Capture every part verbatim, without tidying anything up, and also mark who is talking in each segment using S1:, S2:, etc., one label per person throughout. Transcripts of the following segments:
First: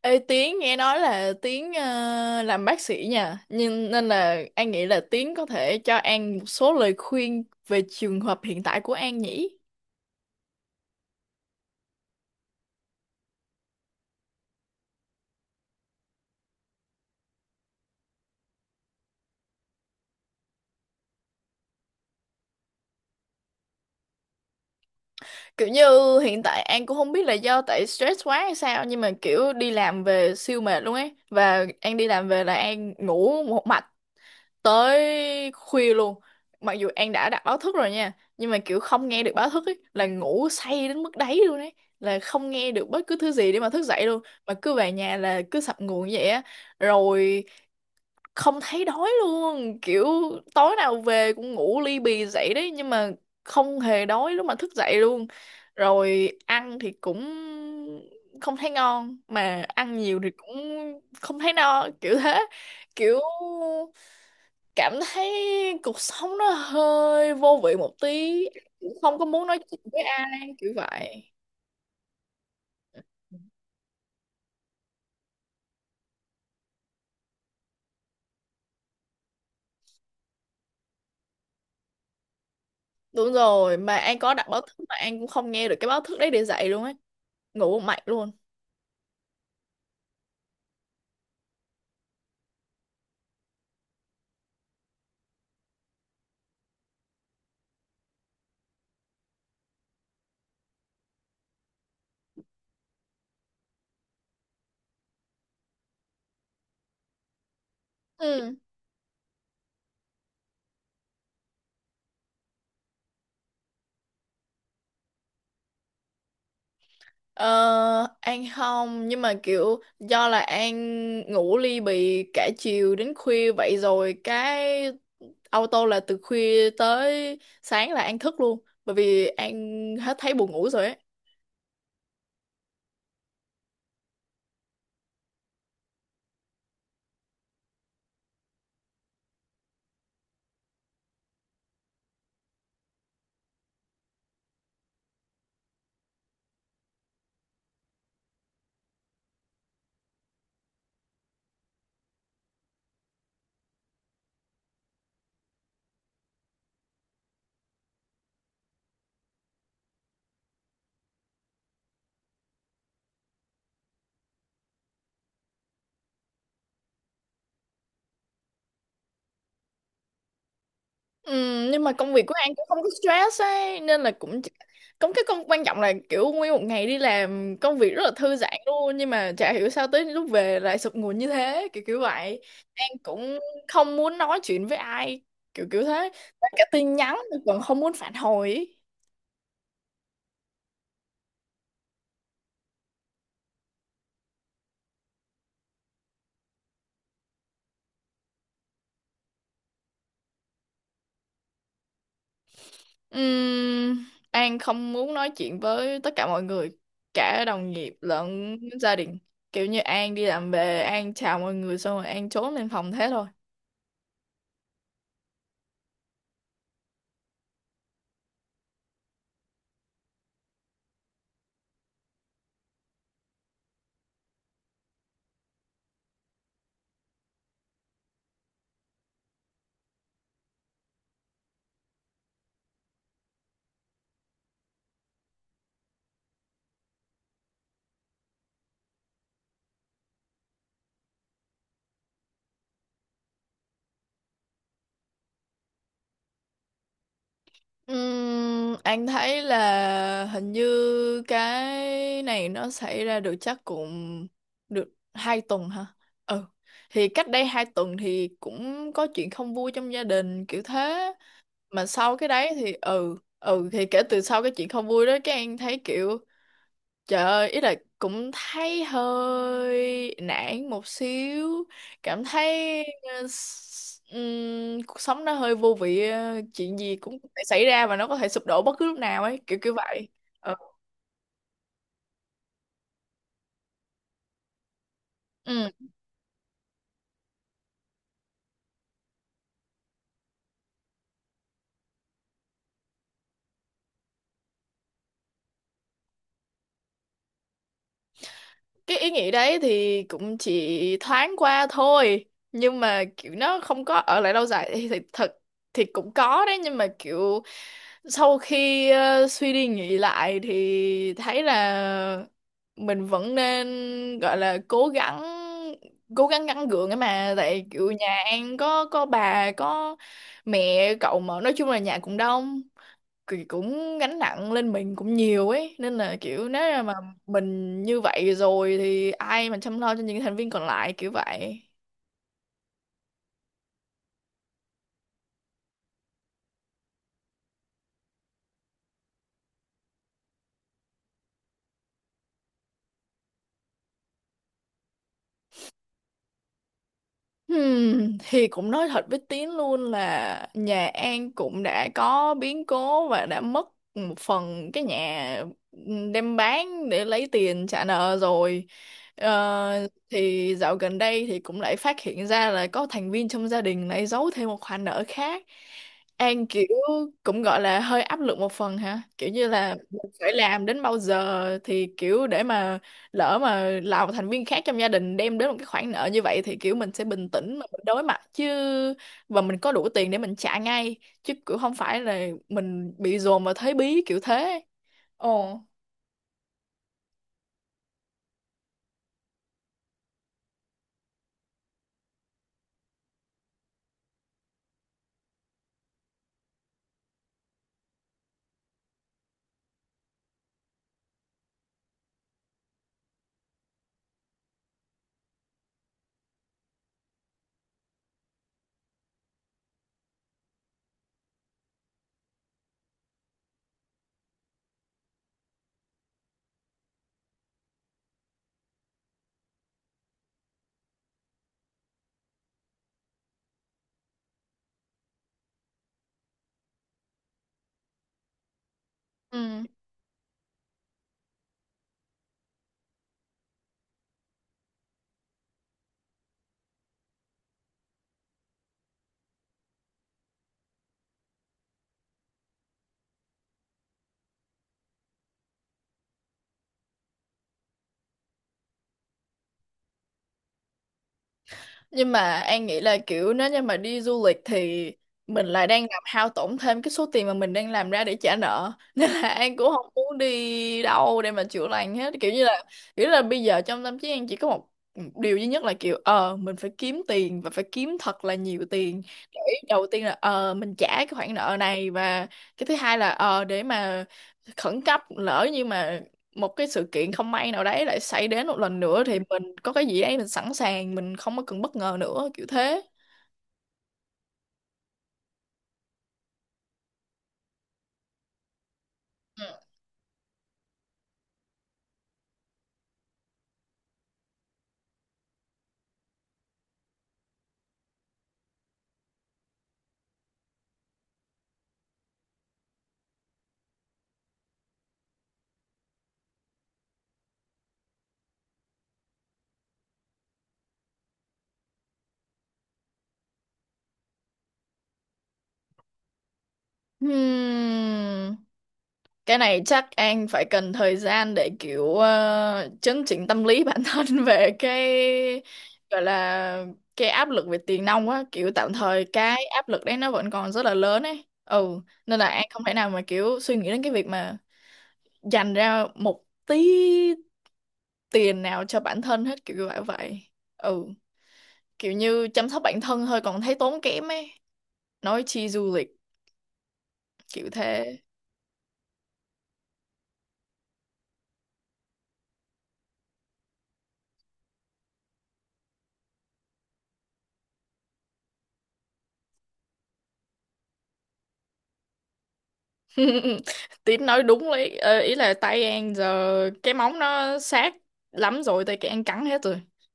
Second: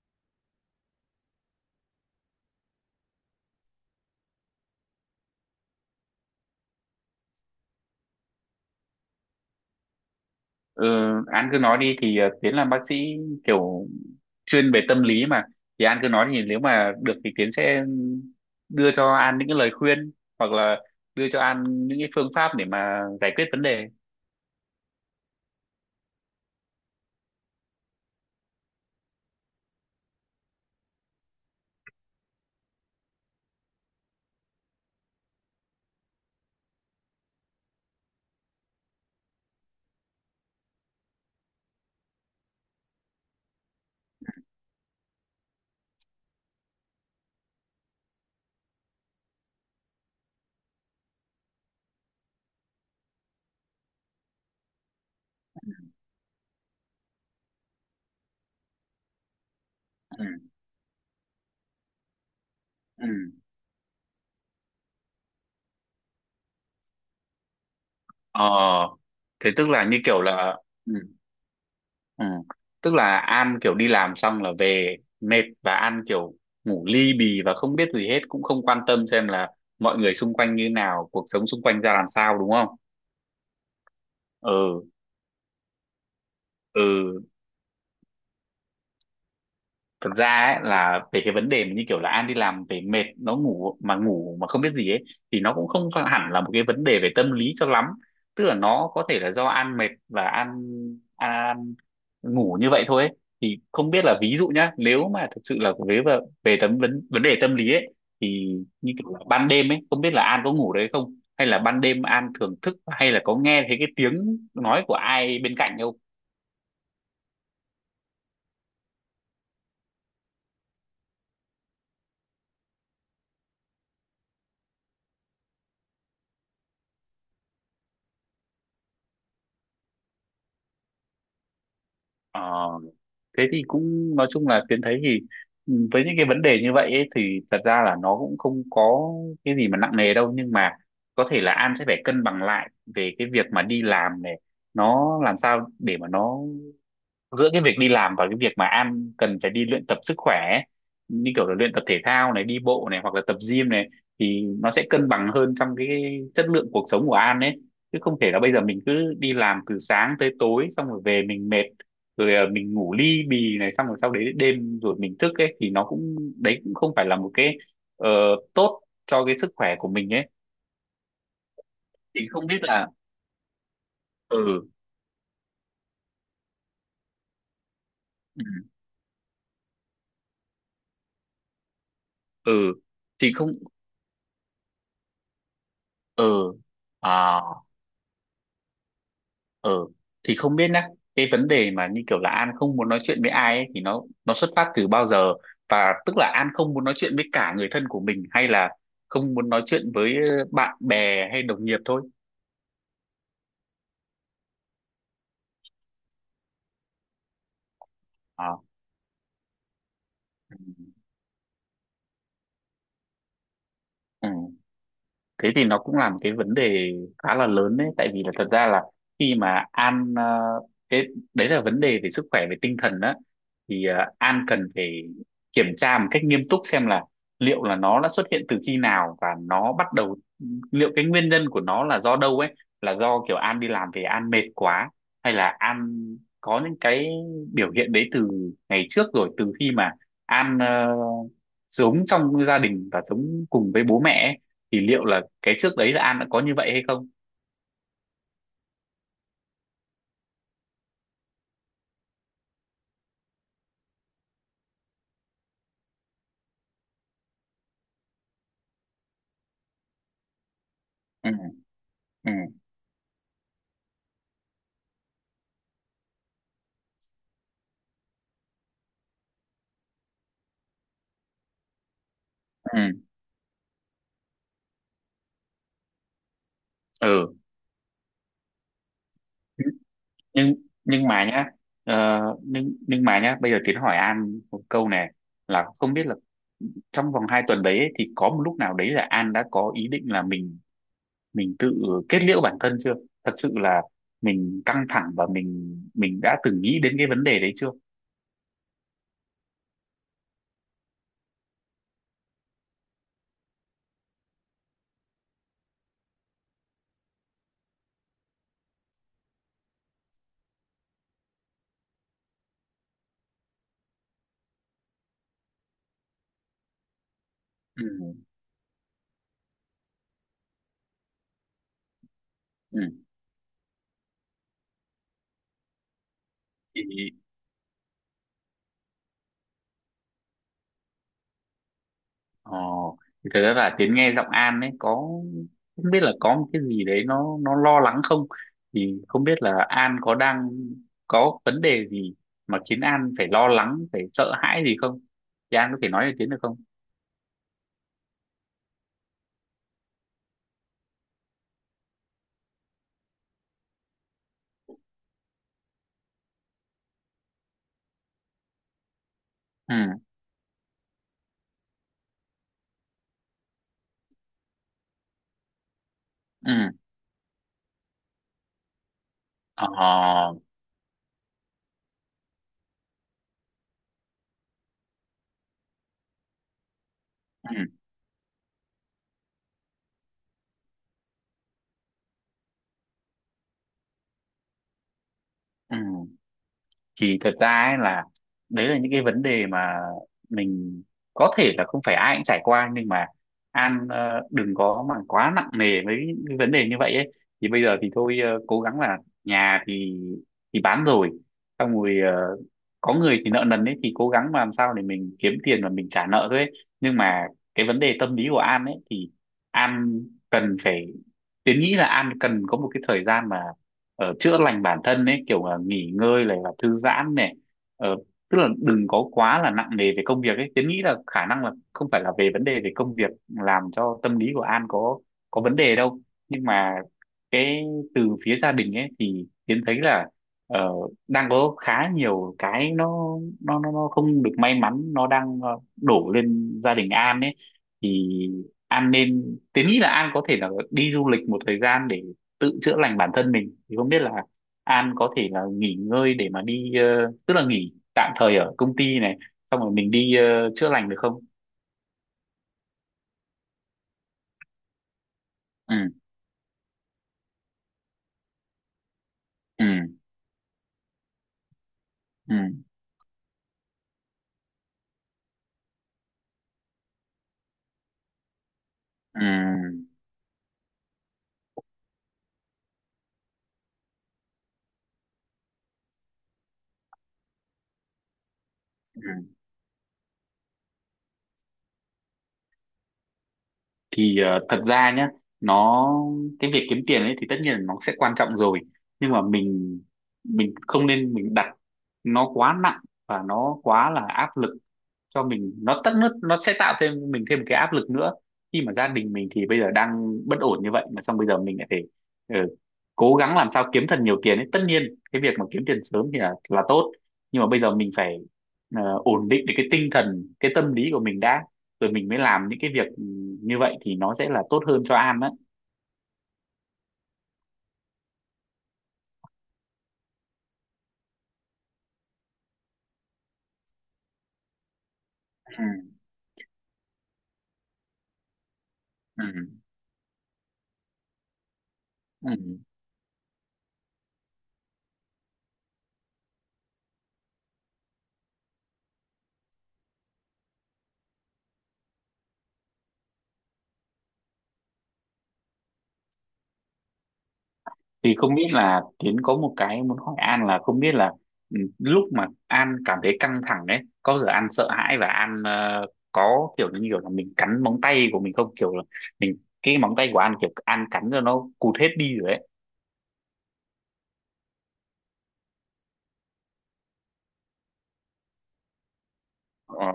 S1: Ê Tiến, nghe nói là Tiến ờ, làm bác sĩ nha, nhưng nên là An nghĩ là Tiến có thể cho An một số lời khuyên về trường hợp hiện tại của An nhỉ.
S2: Ừ. An cứ nói đi, thì ờ, Tiến làm bác sĩ, kiểu chuyên về tâm lý mà. Thì An cứ nói, thì nếu mà được thì Tiến sẽ đưa cho An những cái lời khuyên, hoặc là đưa cho An những cái phương pháp để mà giải quyết vấn đề.
S1: Kiểu như hiện tại An cũng không biết là do tại stress quá hay sao, nhưng mà kiểu đi làm về siêu mệt luôn ấy, và An đi làm về là An ngủ một mạch tới khuya luôn. Mặc dù An đã đặt báo thức rồi nha, nhưng mà kiểu không nghe được báo thức ấy, là ngủ say đến mức đấy luôn ấy, là không nghe được bất cứ thứ gì để mà thức dậy luôn, mà cứ về nhà là cứ sập nguồn như vậy á. Rồi không thấy đói luôn, kiểu tối nào về cũng ngủ ly bì dậy đấy, nhưng mà không hề đói lúc mà thức dậy luôn. Rồi ăn thì cũng không thấy ngon, mà ăn nhiều
S2: Ừ.
S1: thì cũng không thấy no kiểu thế.
S2: Ừ.
S1: Kiểu cảm thấy cuộc sống nó hơi vô vị một tí,
S2: Ờ.
S1: cũng không có muốn
S2: Thế
S1: nói
S2: tức
S1: chuyện
S2: là như
S1: với
S2: kiểu
S1: ai
S2: là.
S1: kiểu
S2: Ừ.
S1: vậy.
S2: Ừ. Tức là An kiểu đi làm xong là về mệt, và An kiểu ngủ ly bì và không biết gì hết, cũng không quan tâm xem là mọi người xung quanh như nào, cuộc sống xung quanh ra làm sao, đúng không?
S1: Đúng rồi, mà An có đặt báo thức
S2: Ừ.
S1: mà An cũng không nghe được cái báo thức đấy để dậy
S2: Ừ.
S1: luôn ấy, ngủ một mạch luôn.
S2: Thực ra ấy, là về cái vấn đề mà như kiểu là An đi làm về mệt, nó ngủ mà ngủ mà không biết gì ấy, thì nó cũng không phải hẳn là một cái vấn đề về tâm lý cho lắm. Tức là nó có thể là do An mệt và An An ngủ như vậy thôi ấy. Thì không biết là, ví dụ nhá, nếu mà thực sự là về về, về tấm vấn vấn đề tâm lý ấy,
S1: Ừ.
S2: thì như kiểu là ban đêm ấy, không biết là An có ngủ đấy không, hay là ban đêm An thường thức, hay là có nghe thấy cái tiếng nói của ai bên cạnh không?
S1: ờ, An không, nhưng mà kiểu do là An ngủ ly bì cả chiều đến khuya vậy rồi, cái auto là từ khuya tới sáng là An thức luôn, bởi vì An hết thấy buồn ngủ rồi ấy.
S2: Ờ, thế thì cũng nói chung là Tiến thấy thì, ừ, với những cái vấn đề như vậy ấy, thì thật ra là nó cũng không có cái gì mà nặng nề đâu, nhưng mà có thể là An sẽ phải cân bằng lại về cái việc mà đi làm này, nó làm sao để mà nó giữa cái việc đi làm và cái việc mà An cần phải đi luyện tập sức khỏe ấy, như kiểu là luyện tập thể thao này, đi bộ này, hoặc là tập gym này, thì nó sẽ cân bằng hơn trong cái chất lượng cuộc sống của An ấy. Chứ không thể là bây giờ mình cứ đi làm từ sáng tới tối, xong rồi về mình mệt, rồi à, mình ngủ li bì này, xong rồi sau đấy đêm rồi mình thức ấy, thì nó cũng đấy, cũng không phải là một cái ờ, tốt cho cái sức khỏe của mình ấy.
S1: Ừ, nhưng mà công việc
S2: Thì
S1: của
S2: không
S1: An
S2: biết
S1: cũng không
S2: là,
S1: có stress ấy, nên là cũng chỉ-
S2: ừ,
S1: cũng cái công quan trọng là kiểu nguyên một ngày đi làm công việc rất là thư
S2: ừ,
S1: giãn luôn, nhưng mà chả hiểu sao tới lúc về lại sụp nguồn như thế, kiểu kiểu vậy.
S2: ừ.
S1: An
S2: Thì
S1: cũng
S2: không,
S1: không muốn nói chuyện với ai, kiểu kiểu thế. Và
S2: ừ,
S1: cả tin nhắn tôi
S2: à,
S1: còn không muốn phản hồi ấy.
S2: ờ thì không biết nhá, cái vấn đề mà như kiểu là An không muốn nói chuyện với ai ấy, thì nó nó xuất phát từ bao giờ, và tức là An không muốn nói chuyện với cả người thân của mình, hay là không muốn nói chuyện với ờ, bạn bè hay đồng nghiệp thôi?
S1: Ừm, An không muốn nói chuyện với tất cả mọi người, cả đồng nghiệp lẫn
S2: À.
S1: gia đình. Kiểu như An đi làm về, An chào mọi người xong rồi An trốn lên phòng thế thôi.
S2: Ừ. Thế thì nó cũng là một cái vấn đề khá là lớn đấy, tại vì là thật ra là khi mà An ờ, cái đấy là vấn đề về sức khỏe về tinh thần đó, thì ờ, An cần phải kiểm tra một cách nghiêm túc xem là liệu là nó đã xuất hiện từ khi nào, và nó bắt đầu, liệu cái nguyên nhân của nó là do đâu ấy. Là do kiểu An đi làm về An mệt quá, hay là An có những cái biểu hiện đấy từ ngày trước rồi, từ khi mà An ờ, sống trong gia đình và sống cùng với bố mẹ ấy, thì liệu là cái trước đấy là An đã có như vậy hay không?
S1: Ừm, anh thấy là hình như cái này nó xảy ra được chắc cũng được hai tuần hả? Ừ. Thì cách đây hai tuần thì cũng có chuyện không vui trong gia đình kiểu thế.
S2: Ừ.
S1: Mà sau cái
S2: Ừ.
S1: đấy thì ừ, ừ thì kể từ sau cái chuyện không vui đó, cái anh thấy kiểu trời ơi, ý là cũng thấy hơi nản một xíu, cảm thấy
S2: Ừ.
S1: ờ, s- ừm, cuộc sống nó hơi vô vị, ờ, chuyện gì cũng có
S2: Ừ.
S1: thể xảy ra và nó có thể sụp đổ bất cứ lúc nào ấy, kiểu kiểu vậy.
S2: nhưng nhưng mà nhá ờ, nhưng nhưng mà nhá, bây giờ Tiến hỏi An một câu này, là
S1: Ừ.
S2: không biết là trong vòng hai tuần đấy ấy, thì có một lúc nào đấy là An đã có ý định là mình mình tự kết liễu bản thân chưa? Thật sự là mình căng thẳng và mình mình đã từng nghĩ đến cái vấn đề đấy chưa?
S1: Cái ý nghĩ đấy thì cũng chỉ thoáng qua thôi, nhưng mà kiểu nó không có ở lại lâu dài. Thì, thì thật thì cũng có đấy, nhưng mà kiểu sau khi ờ, suy đi nghĩ lại thì thấy là mình vẫn nên gọi là cố gắng, cố gắng gắng gượng ấy mà, tại kiểu
S2: Ừ.
S1: nhà An có có bà có mẹ cậu, mà nói chung là nhà cũng đông thì cũng gánh nặng lên mình cũng nhiều ấy, nên là kiểu nếu
S2: Ừ.
S1: mà mình như vậy rồi thì ai mà chăm lo cho những thành viên còn lại, kiểu vậy.
S2: Ồ, thì thật ra là Tiến nghe giọng An ấy, có không biết là có một cái gì đấy nó nó lo lắng không? Thì không biết là An có đang có vấn đề gì mà khiến An phải lo lắng, phải sợ hãi gì không, thì An có thể nói cho Tiến được không?
S1: Hmm, thì cũng nói thật với Tiến luôn là nhà An cũng đã có biến cố và đã mất một phần cái nhà, đem bán để lấy tiền trả nợ rồi.
S2: Ừ.
S1: Ờ, thì dạo gần đây thì cũng lại phát hiện ra là có thành viên trong gia đình lại giấu thêm một khoản nợ khác. An kiểu
S2: Ừ.
S1: cũng gọi là hơi áp lực một phần hả? Kiểu như là mình phải
S2: Ờ.
S1: làm đến bao giờ thì kiểu, để mà lỡ mà là một thành viên khác trong gia đình đem đến một cái khoản nợ như vậy, thì kiểu mình sẽ bình tĩnh mà
S2: Ừ.
S1: mình đối mặt chứ, và mình có đủ tiền để mình trả ngay, chứ kiểu không phải là mình bị dồn vào thế bí kiểu thế. Ồ.
S2: Ừ. Thì thật ra ấy, là đấy là những cái vấn đề mà mình có thể là không phải ai cũng trải qua, nhưng mà An ờ, đừng có mà quá nặng nề với cái vấn đề như vậy ấy. Thì bây giờ thì thôi, ờ, cố gắng là, nhà thì thì bán rồi, xong rồi, ờ, có người thì nợ nần ấy, thì cố gắng mà làm sao để mình kiếm tiền và mình trả nợ thôi ấy. Nhưng mà cái vấn đề tâm lý của An ấy, thì An cần phải, Tiến nghĩ là An cần có một cái thời gian mà ờ, chữa lành bản thân ấy, kiểu là nghỉ ngơi này và thư giãn này. Ờ, tức là đừng có quá là nặng nề về công việc ấy, Tiến nghĩ là khả năng là không phải là về vấn đề về công việc làm cho tâm lý của An có có vấn đề đâu. Nhưng mà cái từ phía gia đình ấy thì
S1: Ừ,
S2: Tiến thấy là, ờ, đang có khá nhiều cái nó nó nó nó không được may mắn nó đang ờ, đổ lên gia đình An ấy. Thì An nên, tớ nghĩ là An có thể là đi du lịch một thời gian để tự chữa lành bản thân mình. Thì không biết là An có thể là nghỉ ngơi để mà đi ờ, tức là nghỉ tạm thời ở công ty này, xong rồi mình đi ờ, chữa lành được không?
S1: nhưng mà An nghĩ là kiểu nếu như mà đi du lịch thì mình lại
S2: Ừ.
S1: đang làm hao tổn thêm cái số tiền mà mình đang làm ra để trả nợ nên là An
S2: Ừ.
S1: cũng không muốn đi đâu để mà chữa lành hết, kiểu
S2: Ừ.
S1: như là kiểu là bây giờ trong tâm trí An chỉ có một điều duy nhất là kiểu ờ mình phải kiếm tiền và phải kiếm thật là nhiều tiền để,
S2: Ừ.
S1: đầu tiên là ờ mình trả cái khoản nợ này, và cái thứ hai là ờ để mà khẩn cấp lỡ như mà một cái sự kiện không may nào đấy lại xảy đến một lần
S2: Ừ.
S1: nữa, thì mình có cái gì đấy mình sẵn sàng, mình không có cần bất ngờ nữa, kiểu thế.
S2: Thì ờ, thật ra nhá, nó cái việc kiếm tiền ấy thì tất nhiên là nó sẽ quan trọng rồi, nhưng mà mình mình không nên mình đặt nó quá nặng và nó quá là áp lực cho mình. Nó tất, nó, nó sẽ tạo thêm mình thêm một cái áp lực nữa, khi mà gia đình mình thì bây giờ đang bất ổn như vậy, mà xong bây giờ mình lại phải ừ, cố gắng làm sao kiếm thật nhiều tiền ấy. Tất nhiên cái việc mà kiếm tiền sớm thì là là tốt, nhưng mà bây giờ mình phải ờ, ổn định được cái tinh thần, cái tâm lý của mình đã, rồi mình mới làm những cái việc ừ, như vậy thì nó sẽ là tốt hơn cho An á.
S1: Ừ. Hmm. Cái này chắc An phải cần thời gian để kiểu ờ, chấn chỉnh tâm lý bản thân về cái
S2: Ừ.
S1: gọi là cái áp lực về tiền nong á, kiểu tạm thời cái
S2: Ừ.
S1: áp lực đấy nó vẫn còn rất là lớn ấy, ừ, nên là
S2: Ừ.
S1: An không thể nào mà kiểu suy nghĩ đến cái việc mà dành ra một tí tiền nào cho bản thân hết, kiểu như vậy vậy. Ừ, kiểu như chăm sóc bản thân thôi còn thấy tốn kém ấy, nói chi du lịch kiểu thế.
S2: Thì không biết là Tiến có một cái muốn hỏi An, là không biết là ừ, lúc mà An cảm thấy căng thẳng đấy, có giờ An sợ hãi và An ờ, có kiểu như kiểu là mình cắn móng tay của mình không, kiểu là mình cái móng tay của An, kiểu An cắn cho nó cụt hết đi rồi đấy?
S1: Tín nói đúng đấy. Ờ, ý là tay An giờ cái móng nó sát lắm rồi, tay cái An cắn hết rồi.
S2: Ờ,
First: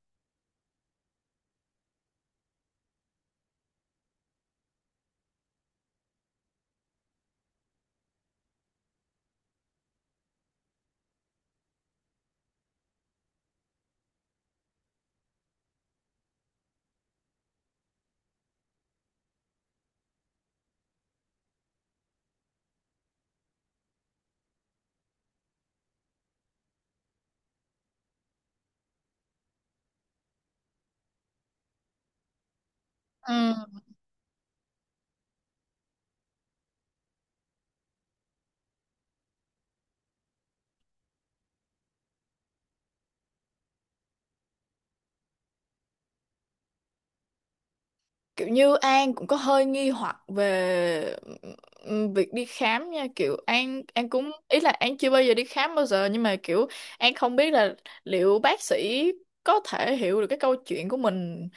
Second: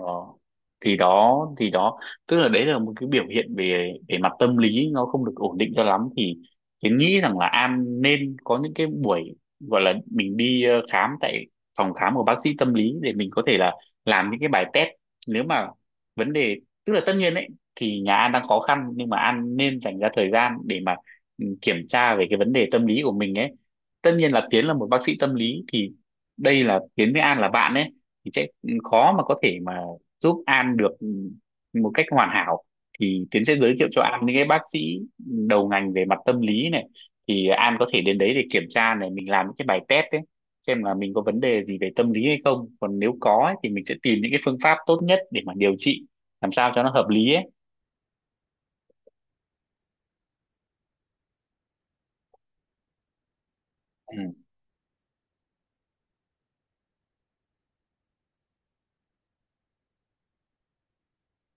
S2: thì đó thì đó, tức là đấy là một cái biểu hiện về về mặt tâm lý nó không được ổn định cho lắm, thì Yến nghĩ rằng là An nên có những cái buổi gọi là mình đi ờ, khám tại phòng khám của bác sĩ tâm lý, để mình có thể là làm những cái bài test. Nếu mà vấn đề, tức là tất nhiên ấy, thì nhà An đang khó khăn, nhưng mà An nên dành ra thời gian để mà ừ, kiểm tra về cái vấn đề tâm lý của mình ấy. Tất nhiên là Tiến là một bác sĩ tâm lý, thì đây là Tiến với An là bạn ấy, thì sẽ khó mà có thể mà giúp An được một cách hoàn hảo. Thì Tiến sẽ
S1: Ừ.
S2: giới thiệu cho An những cái bác sĩ đầu ngành về mặt tâm lý này. Thì An có thể đến đấy để kiểm tra này, mình làm những cái bài test ấy, xem là mình có vấn đề gì về tâm lý hay không. Còn nếu có ấy, thì mình sẽ tìm những cái phương pháp tốt nhất để mà điều trị, làm sao cho nó hợp lý ấy.
S1: Kiểu như An cũng có hơi nghi hoặc về, ừm, việc đi khám nha, kiểu An An
S2: Ừ.
S1: cũng ý là An chưa bao giờ đi khám bao giờ, nhưng mà kiểu An không biết là liệu bác sĩ có thể hiểu được cái câu chuyện của mình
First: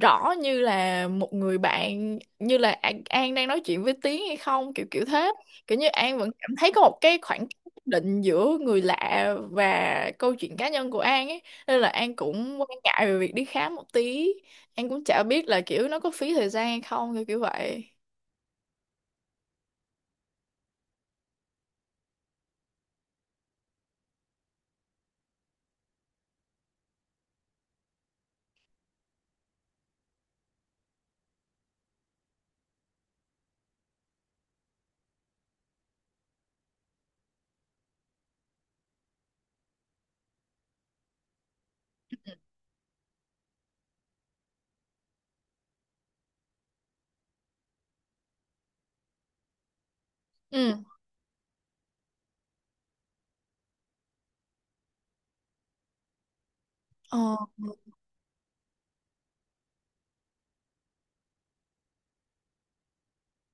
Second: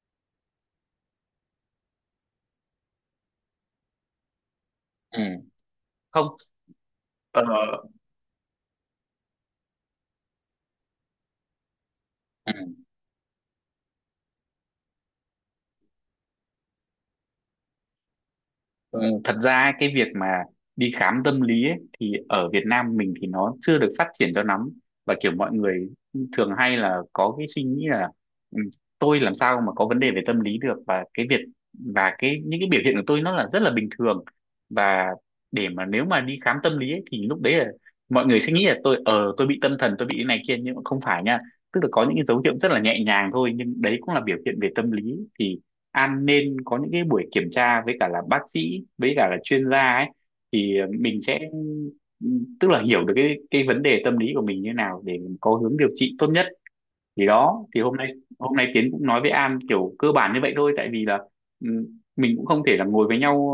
S1: rõ như là một người bạn, như là An, An đang nói chuyện với Tiến hay không, kiểu kiểu
S2: Ừ.
S1: thế. Kiểu như An vẫn
S2: Không.
S1: cảm thấy có một cái khoảng
S2: Ờ.
S1: cách nhất định giữa người lạ và câu chuyện cá nhân của An ấy, nên là An cũng quan
S2: Ừ.
S1: ngại về việc đi khám một tí. An cũng chả biết là kiểu nó có phí thời gian hay không, kiểu kiểu vậy.
S2: Ừ, thật ra ấy, cái việc mà đi khám tâm lý ấy, thì ở Việt Nam mình thì nó chưa được phát triển cho lắm, và kiểu mọi người thường hay là có cái suy nghĩ là "Ừ, tôi làm sao mà có vấn đề về tâm lý được", và cái việc và cái những cái biểu hiện của tôi nó là rất là bình thường, và để mà nếu mà đi khám tâm lý ấy, thì lúc đấy là mọi người sẽ nghĩ là tôi ờ tôi bị tâm thần, tôi bị cái này kia. Nhưng mà không phải nha, tức là có những cái dấu hiệu rất là nhẹ nhàng thôi, nhưng đấy cũng là biểu hiện về tâm lý. Thì An nên có những cái buổi kiểm tra với cả là bác sĩ, với cả là chuyên gia ấy, thì
S1: Ừ.
S2: mình sẽ, tức là hiểu được cái cái vấn đề tâm lý của mình như nào để mình có hướng điều trị tốt nhất. Thì
S1: Ờ.
S2: đó, thì hôm nay, hôm nay Tiến cũng nói với An kiểu cơ bản như vậy thôi, tại vì là ừ, mình cũng không thể là ngồi với nhau,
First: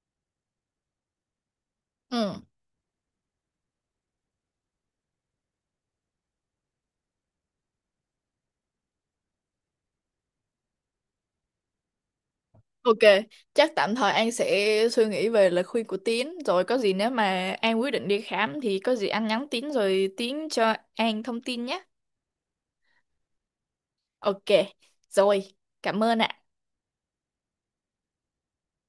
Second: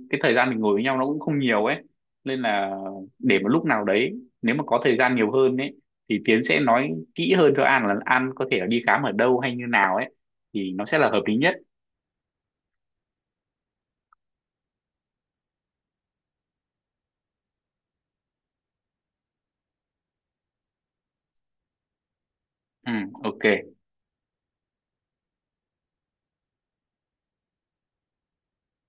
S2: ờ, cái thời gian mình ngồi với nhau nó cũng không nhiều ấy. Nên
S1: Ừ.
S2: là, để một lúc nào đấy nếu mà có thời gian nhiều hơn ấy, thì Tiến sẽ nói kỹ hơn cho An là An có thể là đi khám ở đâu hay như nào ấy, thì nó sẽ là hợp lý nhất.
S1: ô kê, chắc tạm thời An sẽ suy nghĩ về lời khuyên của Tiến, rồi có gì nếu mà An quyết định đi khám thì có gì anh nhắn Tiến, rồi Tiến cho An thông tin nhé.
S2: Ừ, ok.
S1: ô kê, rồi, cảm ơn ạ.